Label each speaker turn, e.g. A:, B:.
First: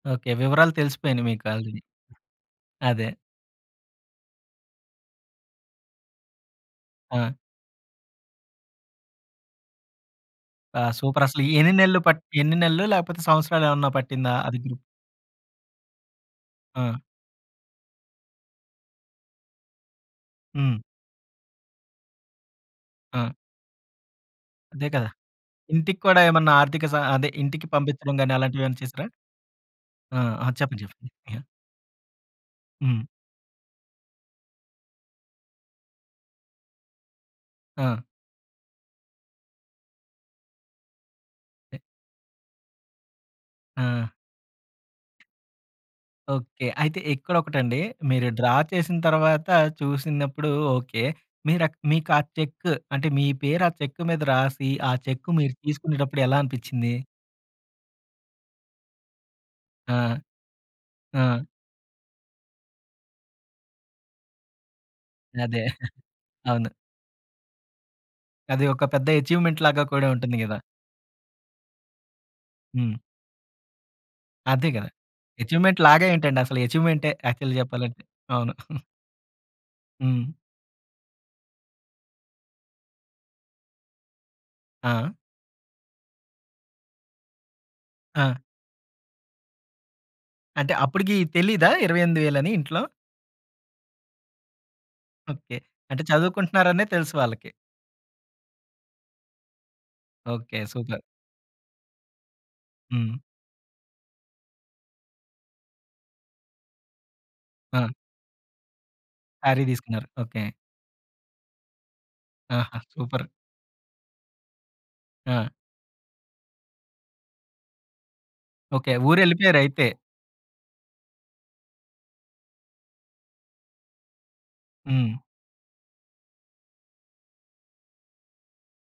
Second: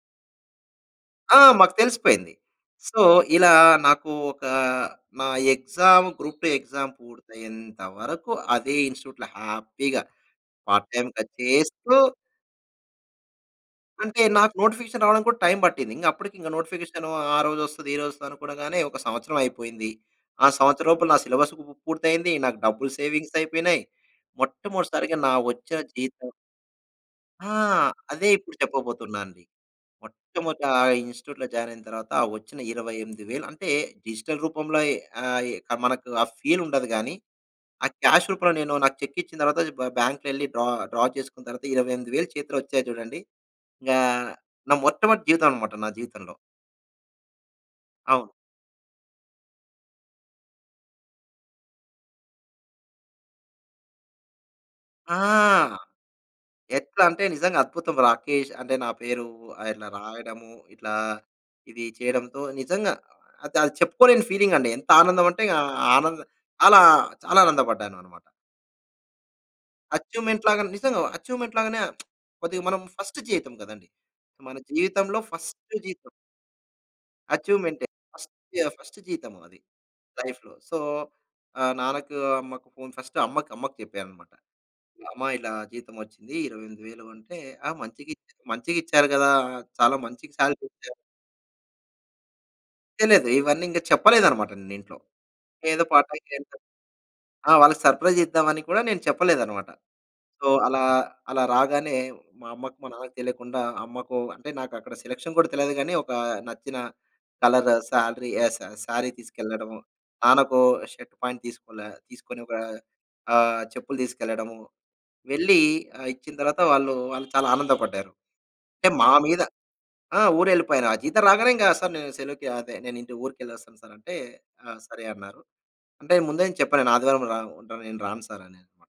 A: Okay. వివరాలు తెలిసిపోయినియి
B: ఆ! మాకు
A: మీకాల్రెడీ.
B: తెలిసిపోయింది. సో,
A: అదే.
B: ఇలా నాకు ఒక నా ఎక్సామ్ గ్రూప్ 2 ఎక్సామ్
A: ఆ!
B: పూర్తయ్యేంత వరకు అదే ఇన్‌స్ట్‌ట్యూట్‌లో హ్యాపీగా
A: ఆ!
B: పార్ట్ టైమ్‌గా
A: సూపరసలు ఈ ఎన్ని
B: చేస్తూ
A: నెలలు పట్టి ఎన్ని నెలలు లేపోతే సంవత్సరాలేమన్నా
B: అంటే
A: పట్టిందా
B: నాకు
A: అది గ్రూ
B: నోటిఫికేషన్ రావడానిక్కూడా టైమ్ పట్టింది. ఇంకప్పడికింక
A: ఆ!
B: నోటిఫికేషను ఆ రోజొస్తది. ఈరోజొవస్తదనుకోగానే ఒక సంవత్సరం అయిపోయింది. ఆ
A: హ్మ్.
B: సంవత్సరం లోపు నా సిలబస్ పు పూర్తయింది. నాకు డబ్బులు
A: ఆ!
B: సేవింగ్స్ అయిపోయినాయి.
A: అదే
B: మొట్టమొదటి
A: కదా!
B: సారిగా నా వచ్చేన
A: ఇంటిక్కూడా
B: జీతం
A: ఏమన్నా ఆర్థిక సహ అదే
B: ఆ!
A: ఇంటికి పంపించడం
B: అదే
A: గానీ
B: ఇప్పుడు
A: అలాంటివేమన్నా చేసారా?
B: చెప్పబోతున్నానండి.
A: ఆ! ఆ!
B: మొట్టమొదట
A: చెప్పండి. చెప్పండి. యాహ్!
B: ఇన్‌స్ట్‌ట్యూట్‌లో జాయినయిన తర్వాత వచ్చిన ఇరవై
A: హ్మ్.
B: ఎనిమిది వేలు అంటే డిజిటల్ రూపంలోయి అయి మనకు ఆ ఫీలుండదు గానీ, ఆ
A: ఆ!
B: క్యాష్ రూపంలో నేను నాకు చెక్కిచ్చిన తర్వాత బ్ బాంక్‌లో యేళ్ళి డ్రా డ్రా చేసుకున్న తర్వాత 28 వేలు చేతిలో వచ్చాయి జూడండి. గా
A: ఆ!
B: నా మొట్టమొదటి జీతమమమాట నా జీవితంలో.
A: ఓకే! అయితే ఇక్కడొకటండి మీరు
B: అవును.
A: డ్రా చేసిన తర్వాత చూసినప్పుడు ఓకే. మీరక్ మీకు ఆ చెక్ అంటే మీ పేరు ఆ చెక్ మీద రాసి, ఆ
B: ఆ!
A: చెక్కు మీరు తీసుకునేటప్పుడెలా అనిపిచింది?
B: ఎట్లా అంటే నిజంగా అద్భుతం. రాకేష్ అంటే నా పేరు ఆయన
A: ఆ!
B: రాయడము. ఇట్లా
A: ఆ!
B: ఇది చేయడంతో నిజంగా అదది చెప్పుకోలేని ఫీలింగండి. ఎంత ఆనందం అంటే ఇంగ
A: అదే.
B: ఆనంద్
A: అవును.
B: అలా చాలా ఆనందపడ్డాననమాట.
A: అది ఒక పెద్ద అచీవ్మెంట్‌లాగా కూడా ఉంటుంది గదా!
B: అచ్చివ్మెంట్‌లాగా నిజంగా అచ్చివ్మెంట్‌లాగానే కొద్దిగా మనం
A: హ్మ్.
B: ఫస్ట్ జీతం కదండీ. మన
A: అదేగా.
B: జీవితంలో ఫస్ట్
A: అచీవ్మెంట్‌లాగా
B: జీతం.
A: ఏంటండి అసలు అచీవ్మెంటే యాక్చువల్లి
B: అచీవ్మెంటే
A: చెప్పాలంటే.
B: ఫస్ట్
A: అవును.
B: ఫస్ట్ జీతం అది.
A: హ్మ్.
B: లైఫ్‌లో సో, ఆహ్, నాన్నకు, అమ్మకు ఫోన్ ఫస్ట్ అమ్మకు అమ్మకు చెప్పాననమాట.
A: ఆ!
B: అమ్మా ఇలా జీతం వచ్చింది 28 వేలు అంటే, ఆ మంచిగిచ్
A: ఆ!
B: మంచిగిచ్చారు గదా! చాలా మంచి సాలరీ
A: అంటే
B: ఇచ్చారు.
A: అప్పటికి తెలీదా 28 వేలని ఇంట్లో?
B: తెలీదు. ఇవన్నింక చెప్పలేదనమాట. నేను ఇంట్లో.
A: ఓకే.
B: ఏదో
A: అంటే
B: పార్ టైమ్ చేద్దాం.
A: చదువుకుంటున్నారనే తెలుసు
B: ఆ!
A: వాళ్ళకి.
B: వాళ్ళకి సర్ప్రైజ్ ఇద్దామని కూడా నేను చెప్పలేదనమాట. So,
A: okay.
B: అలా
A: సూపర్.
B: అలా రాగానే మా అమ్మకు మా నాన్నకు
A: హ్మ్.
B: తెలీకుండా అమ్మకు అంటే నాకక్కడ సెలక్షన్ కూడా తెలీదు కానీ, ఒకా నచ్చిన కలర్
A: ఆ!
B: సాలరీ ఆహ్, స సారీ
A: సారీ
B: తీసుకెళ్లడం.
A: తీసుకున్నారు. ఓకే.
B: నాన్నకు షర్ట్, ప్యాంట్ తీసుకోలే తీసుకొని ఒక
A: ఆహా! సూపర్.
B: ఆహ్, చెప్పులు తీసుకెళ్లడము.
A: ఆ!
B: వెళ్ళి ఆహ్, ఇచ్చిన తర్వాత వాళ్ళు వాళ్ళు చాలా ఆనందపడ్డారు. అంటే
A: ఓకే.
B: మా మీద
A: ఊరెళ్ళిపోయారయితే.
B: ఆ! ఊరెళ్ళిపోయాను. ఆ జీతం రాగానే ఇంక సార్ సెలవుకి అదే నేను ఇంటి ఊరికెళ్లొస్తాను సార్ అంటే, ఆ సరే
A: హ్మ్.
B: అన్నారు. అంటే ముందే చెప్పాను నేను ఆదివారం రాను. ఉంటా నేను రాను సార్ అని.